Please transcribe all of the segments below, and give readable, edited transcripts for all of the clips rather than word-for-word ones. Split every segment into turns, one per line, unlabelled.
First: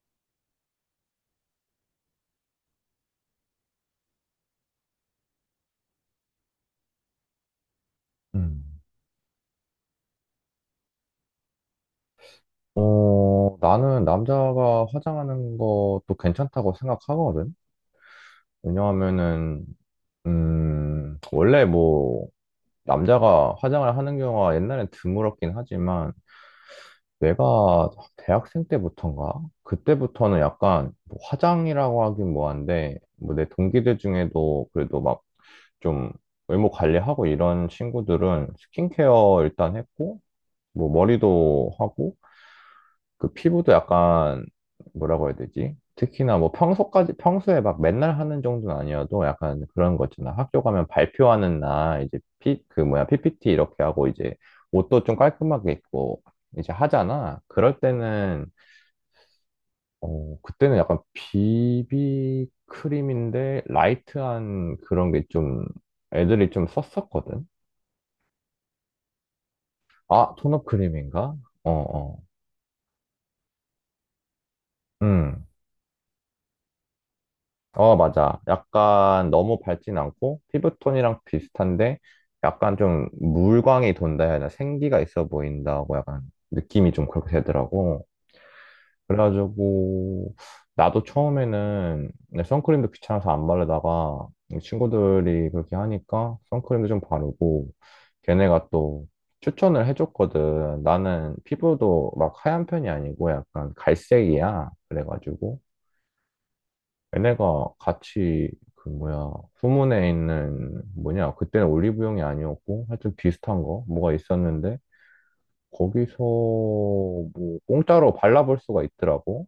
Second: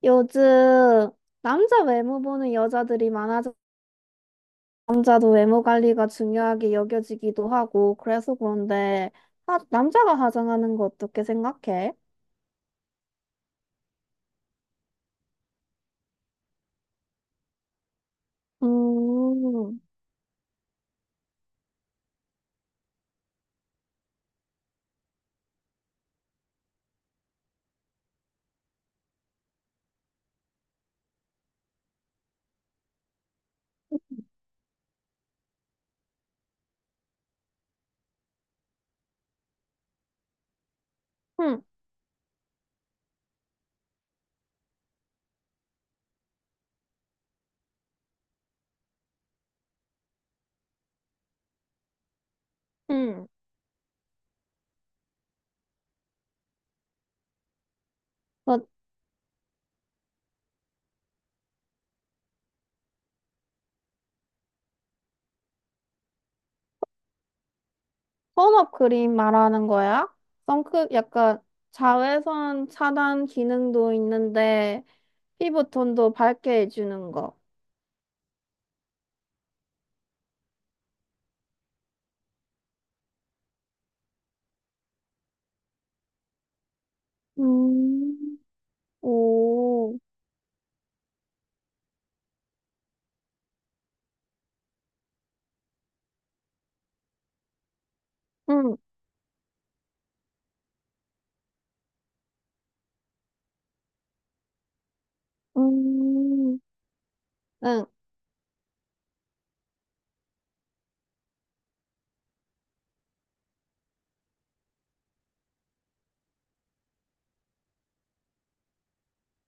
요즘 남자 외모 보는 여자들이 많아져. 남자도 외모 관리가 중요하게 여겨지기도 하고, 그래서
음.
그런데 하, 남자가 화장하는 거 어떻게 생각해?
나는 남자가 화장하는 것도 괜찮다고 생각하거든. 왜냐하면은,
음,
음, 원래 뭐, 남자가 화장을 하는 경우가 옛날엔 드물었긴 하지만, 내가 대학생 때부터인가? 그때부터는 약간 뭐 화장이라고 하긴 뭐한데, 뭐 내 동기들 중에도 그래도 막 좀 외모 관리하고 이런 친구들은 스킨케어 일단 했고, 뭐
응,
머리도 하고, 그 피부도 약간 뭐라고 해야 되지? 특히나 뭐 평소까지 평소에 막 맨날 하는 정도는 아니어도 약간 그런 거 있잖아. 학교 가면 발표하는 날 이제 피 그 뭐야
응.
PPT 이렇게 하고 이제 옷도 좀 깔끔하게 입고 이제 하잖아. 그럴 때는
너
그때는 약간 비비 크림인데 라이트한 그런 게 좀 애들이 좀 썼었거든.
톤업 크림 말하는 거야?
아, 톤업
선크
크림인가?
약간
어, 어.
자외선 차단 기능도 있는데
음.
피부톤도 밝게 해주는 거.
어, 맞아. 약간 너무 밝진 않고 피부톤이랑 비슷한데 약간 좀 물광이 돈다 해야 하나 생기가 있어 보인다고 약간 느낌이 좀 그렇게 되더라고.
음, 오,
그래가지고 나도 처음에는 내 선크림도 귀찮아서 안 바르다가 이 친구들이 그렇게 하니까 선크림도 좀 바르고 걔네가
응,
또 추천을 해줬거든. 나는 피부도 막 하얀 편이 아니고 약간 갈색이야. 그래가지고
음.
얘네가
응.
같이 그 뭐야 후문에 있는 뭐냐 그때는 올리브영이 아니었고 하여튼 비슷한 거 뭐가 있었는데 거기서 뭐 공짜로 발라볼 수가 있더라고.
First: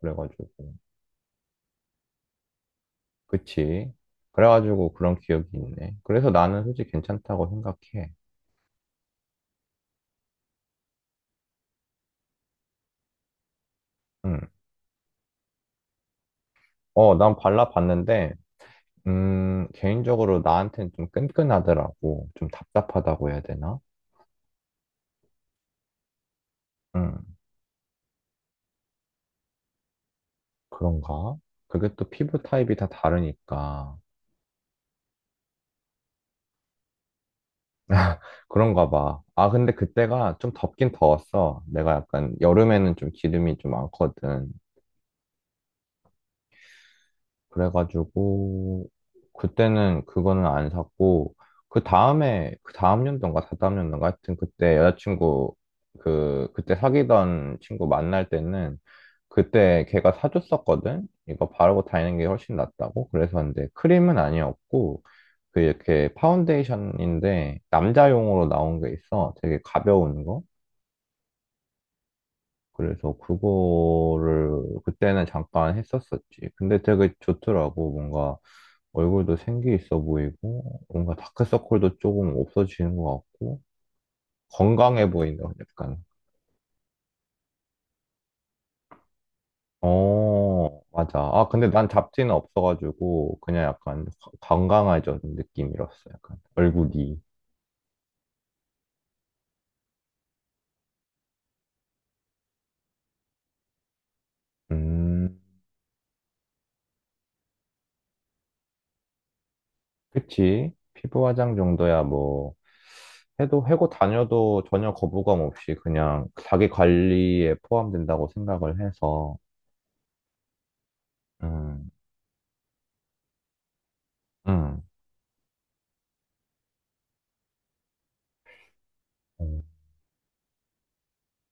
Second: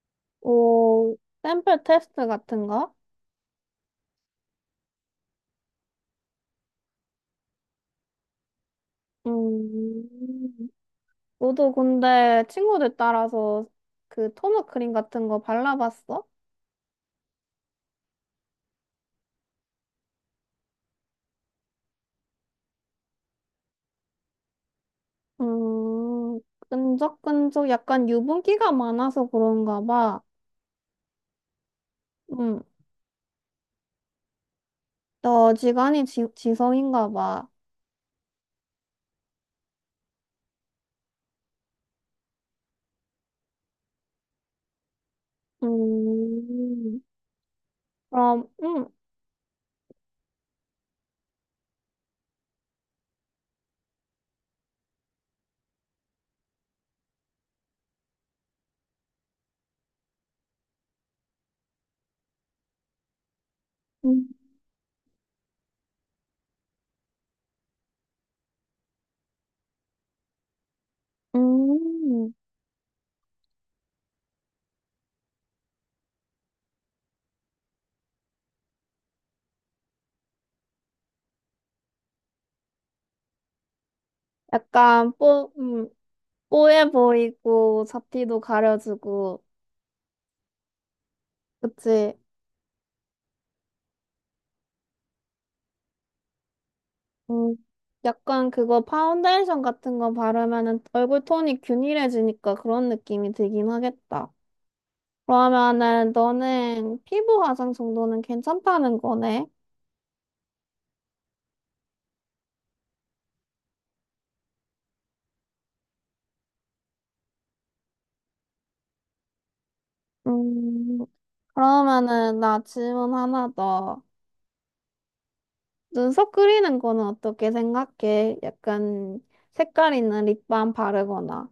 그래가지고.
오, 샘플 테스트 같은 거?
그치. 그래가지고 그런 기억이 있네. 그래서 나는 솔직히 괜찮다고 생각해.
음, 너도 근데 친구들 따라서 그
응.
토너 크림 같은 거 발라봤어?
어, 난 발라봤는데 개인적으로 나한텐 좀 끈끈하더라고. 좀 답답하다고 해야 되나.
음,
응.
끈적끈적 약간 유분기가 많아서 그런가 봐.
그런가. 그게 또 피부
음,
타입이 다 다르니까.
너 지성인가 봐.
그런가 봐. 아, 근데 그때가 좀 덥긴 더웠어. 내가 약간 여름에는 좀 기름이 좀 많거든.
음, 그럼,
그래가지고 그때는 그거는 안 샀고 그 다음에 그 다음 연도인가 다다음 연도인가 하여튼 그때 여자친구 그 그때 사귀던 친구 만날 때는 그때 걔가 사줬었거든. 이거 바르고 다니는 게 훨씬 낫다고. 그래서 근데 크림은
음,
아니었고 그 이렇게 파운데이션인데 남자용으로 나온 게 있어. 되게 가벼운 거.
음,
그래서 그거를 그때는 잠깐 했었었지. 근데 되게 좋더라고. 뭔가 얼굴도 생기 있어 보이고, 뭔가 다크서클도 조금 없어지는 것 같고, 건강해
약간
보인다. 약간.
뽀해 보이고, 잡티도 가려주고.
어, 맞아. 아, 근데 난
그치?
잡티는 없어가지고, 그냥 약간 건강해진 느낌이었어. 약간 얼굴이.
음, 약간 그거 파운데이션 같은 거 바르면은 얼굴 톤이 균일해지니까 그런 느낌이 들긴 하겠다.
음.
그러면은 너는 피부 화장 정도는 괜찮다는 거네?
그치. 피부 화장 정도야 뭐. 해도 해고 다녀도 전혀 거부감 없이 그냥 자기 관리에 포함된다고 생각을 해서.
음,
음.
그러면은 나 질문 하나 더.
음.
눈썹 그리는 거는 어떻게 생각해? 약간
어,
색깔 있는 립밤 바르거나.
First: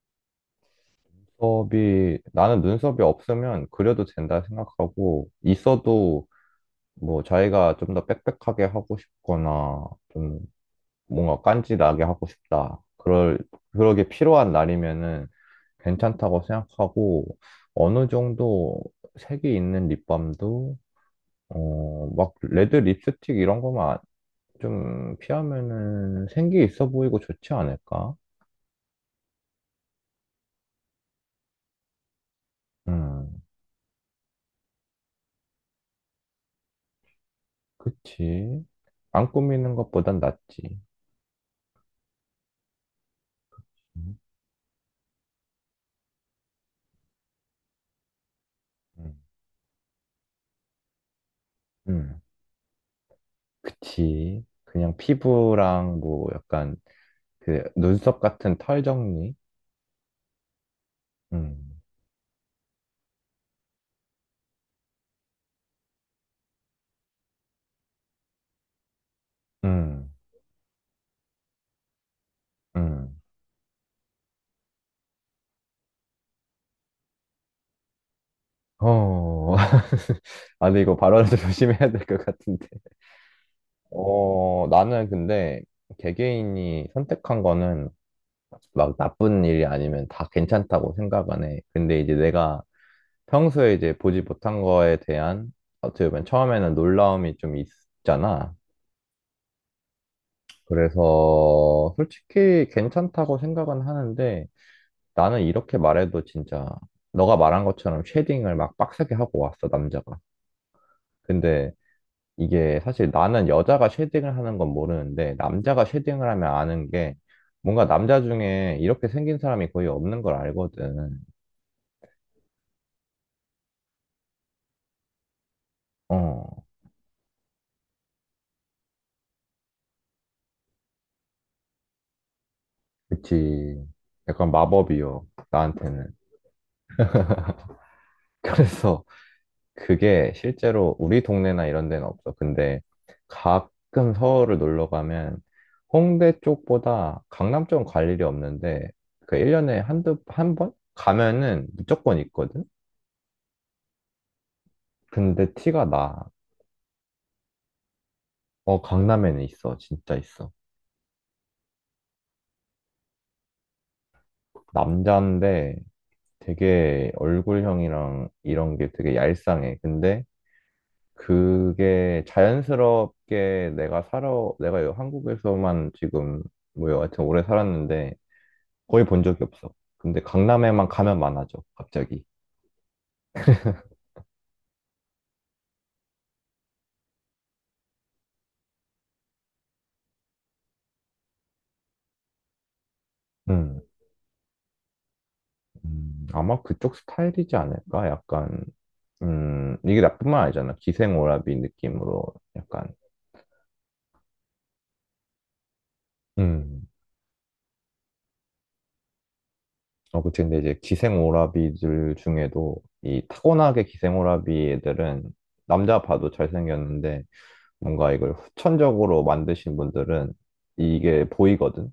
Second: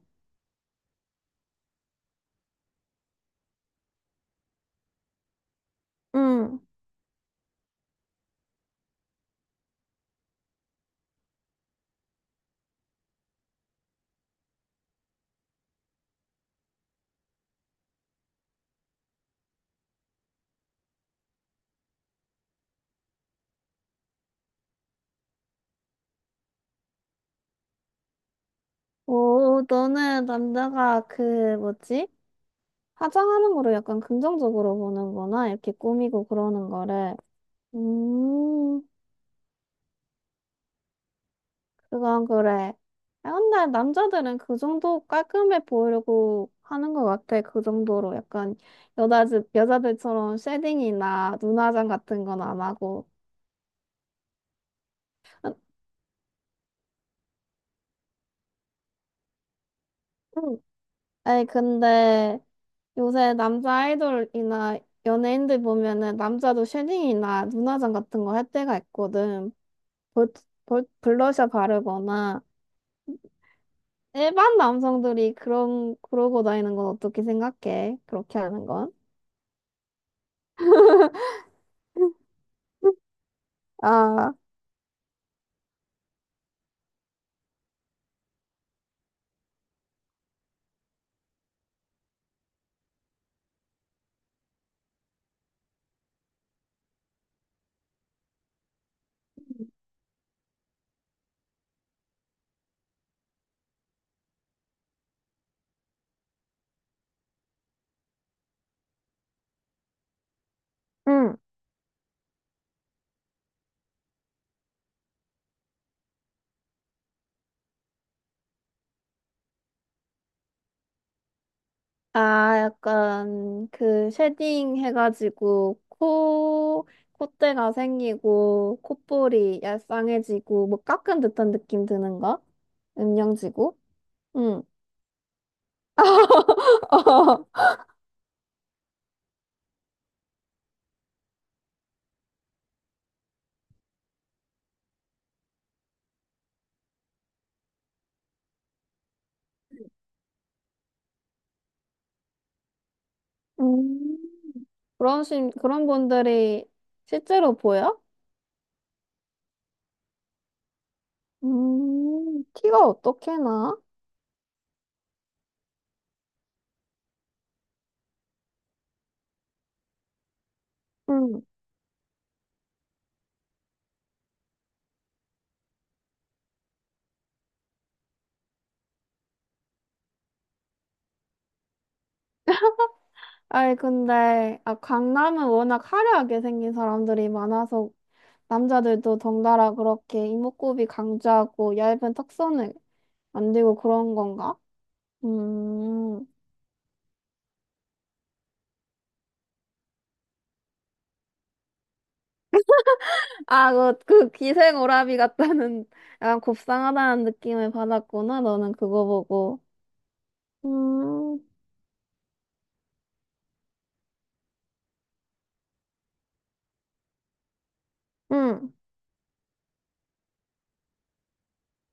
눈썹이, 나는 눈썹이 없으면 그려도 된다 생각하고, 있어도
응.
뭐 자기가 좀 더 빽빽하게 하고 싶거나, 좀 뭔가 깐지나게 하고 싶다. 그러게 필요한 날이면은 괜찮다고 생각하고, 어느 정도 색이 있는 립밤도, 어, 막 레드 립스틱 이런 거만 좀 피하면은 생기 있어 보이고 좋지 않을까?
오, 너는 남자가 그 뭐지?
음.
화장하는 거를 약간 긍정적으로 보는구나. 이렇게 꾸미고 그러는 거를.
그치.
음,
안 꾸미는 것보단 낫지.
그건 그래. 아, 근데
음.
남자들은 그 정도 깔끔해 보이려고 하는 것 같아. 그 정도로 약간
음.
여자, 여자들처럼 쉐딩이나 눈화장
음.
같은 건 안 하고.
그치. 그냥
음,
피부랑 뭐 약간 그 눈썹 같은 털 정리?
음. 아니,
음.
근데 요새 남자 아이돌이나 연예인들 보면은 남자도 쉐딩이나 눈화장 같은 거 할 때가 있거든.
음.
볼, 블러셔 바르거나.
음.
일반 남성들이 그러고 다니는 건 어떻게 생각해? 그렇게 하는 건?
어. 아, 근데 이거 발언을 좀 조심해야 될 것 같은데.
아,
어, 나는 근데 개개인이 선택한 거는 막 나쁜 일이 아니면 다 괜찮다고 생각 안 해. 근데 이제 내가 평소에 이제 보지 못한 거에 대한, 어떻게 보면 처음에는 놀라움이 좀 있잖아. 그래서 솔직히 괜찮다고 생각은 하는데 나는 이렇게 말해도 진짜 너가 말한 것처럼 쉐딩을 막 빡세게 하고 왔어, 남자가.
응.
근데 이게 사실 나는 여자가 쉐딩을 하는 건 모르는데 남자가 쉐딩을 하면 아는 게 뭔가 남자 중에 이렇게 생긴 사람이 거의 없는 걸 알거든.
아, 약간 그 쉐딩 해가지고
어,
콧대가 생기고 콧볼이 얄쌍해지고 뭐 깎은 듯한 느낌 드는 거? 음영지구?
그치. 약간
응.
마법이요, 나한테는. 그래서 그게 실제로 우리 동네나 이런 데는 없어. 근데 가끔 서울을 놀러 가면 홍대 쪽보다 강남 쪽은 갈 일이 없는데 그 1년에 한두 한 번 가면은 무조건 있거든.
음.
근데 티가
그런
나.
분들이 실제로 보여?
어, 강남에는 있어. 진짜 있어.
티가 어떻게 나?
남자인데 되게 얼굴형이랑 이런 게 되게 얄쌍해. 근데
음,
그게 자연스럽게 내가 살아 내가 한국에서만 지금 뭐 여하튼 오래 살았는데 거의 본 적이 없어. 근데 강남에만 가면 많아져, 갑자기.
아이, 근데, 아, 강남은 워낙 화려하게 생긴 사람들이 많아서 남자들도 덩달아 그렇게 이목구비 강조하고 얇은 턱선을 만들고
음.
그런 건가? 음.
아마 그쪽 스타일이지 않을까? 약간, 이게 나뿐만 아니잖아. 기생오라비 느낌으로 약간,
아, 그 기생오라비 같다는 약간
음,
곱상하다는 느낌을 받았구나. 너는 그거 보고.
어, 그치. 근데 이제
음.
기생오라비들 중에도 이 타고나게 기생오라비 애들은 남자 봐도 잘생겼는데 뭔가 이걸
음.
후천적으로 만드신 분들은 이게 보이거든?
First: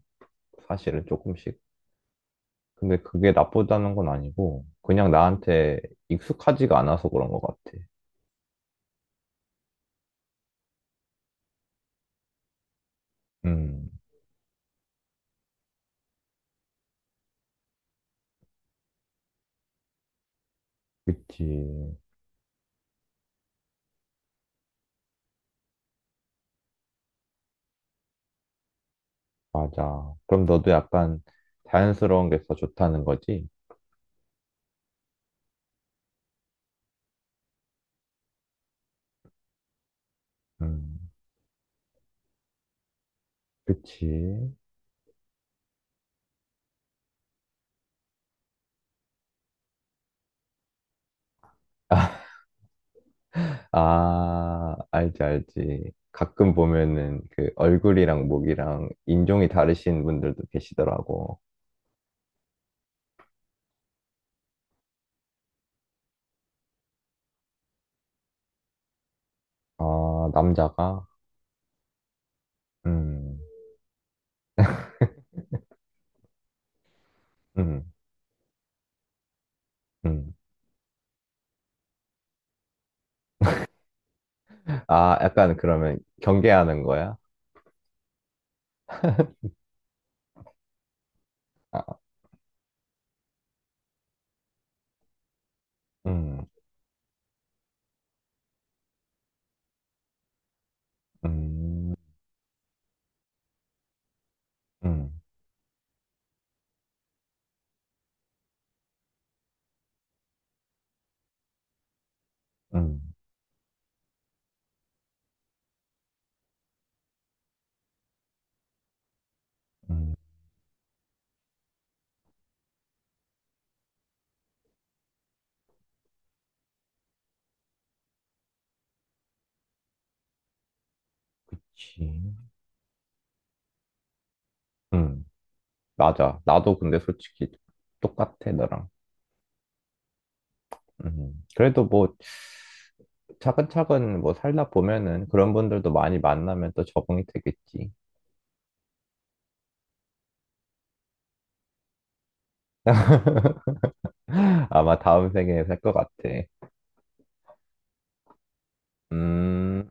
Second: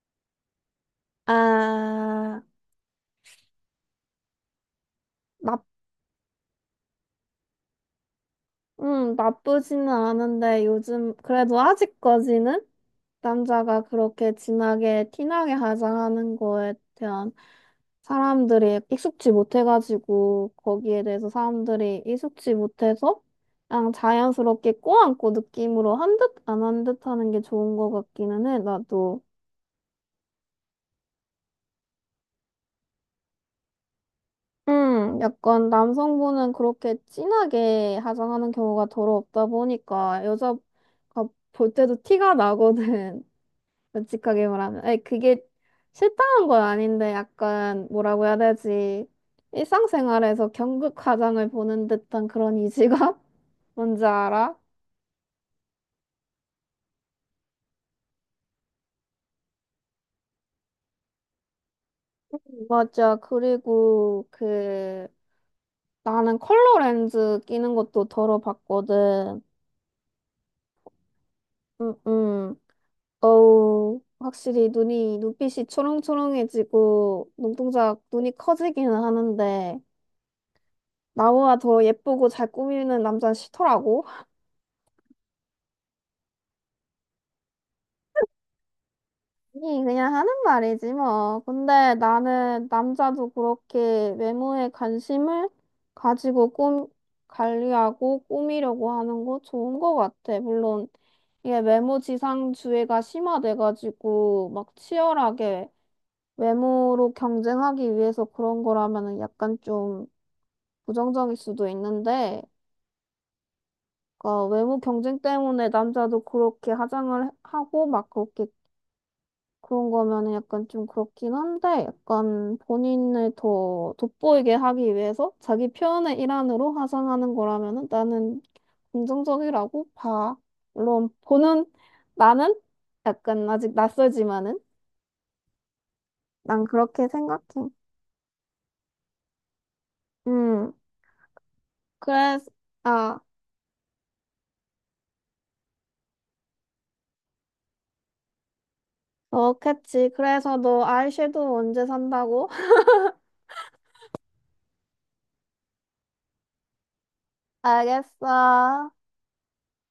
사실은 조금씩.
아,
근데 그게 나쁘다는 건 아니고, 그냥
나,
나한테 익숙하지가 않아서 그런 것 같아.
나쁘지는 않은데 요즘 그래도 아직까지는 남자가
음.
그렇게 진하게 티나게 화장하는 거에 대한 사람들이 익숙지 못해가지고 거기에 대해서
그치.
사람들이 익숙지 못해서 그냥 자연스럽게 꼬안고 느낌으로 한 듯 안 한 듯 하는 게 좋은 것 같기는 해. 나도
맞아. 그럼 너도 약간 자연스러운 게 더 좋다는 거지?
약간 남성분은 그렇게 진하게 화장하는 경우가 더러 없다 보니까 여자가
음.
볼 때도 티가 나거든. 솔직하게
그치.
말하면. 아니, 그게 싫다는 건 아닌데, 약간, 뭐라고 해야 되지? 일상생활에서 경극 화장을 보는 듯한 그런 이질감? 뭔지 알아?
아, 알지, 알지. 가끔 보면은 그 얼굴이랑 목이랑 인종이 다르신 분들도 계시더라고.
맞아. 그리고, 나는 컬러 렌즈 끼는 것도 덜어 봤거든.
아, 남자가?
응, 응.
음.
어우, 확실히 눈빛이 초롱초롱해지고,
음.
눈이 커지기는 하는데,
음.
나보다 더 예쁘고 잘 꾸미는 남자는 싫더라고.
아, 약간 그러면 경계하는 거야?
이 그냥 하는 말이지 뭐. 근데
아.
나는 남자도 그렇게 외모에 관심을
음.
가지고 꿈 관리하고 꾸미려고 하는 거 좋은 거 같아. 물론 이게
음.
외모 지상주의가 심화돼가지고 막
음.
치열하게 외모로 경쟁하기 위해서 그런 거라면은 약간 좀 부정적일 수도 있는데,
음.
그러니까 외모 경쟁 때문에 남자도 그렇게 화장을 하고 막 그렇게 그런
음.
거면은 약간 좀 그렇긴 한데, 약간 본인을 더 돋보이게 하기 위해서 자기 표현의 일환으로 화장하는 거라면은 나는 긍정적이라고 봐. 물론 보는
그치.
나는 약간 아직 낯설지만은
음, 맞아.
난
나도 근데
그렇게
솔직히
생각해.
똑같아, 너랑.
음,
그래도 뭐,
그래서 아,
차근차근 뭐 살다 보면은 그런 분들도 많이 만나면 또 적응이 되겠지.
그렇겠지. 그래서 너 아이섀도우 언제 산다고?
아마 다음 생에 살 것 같아.
알겠어.
음.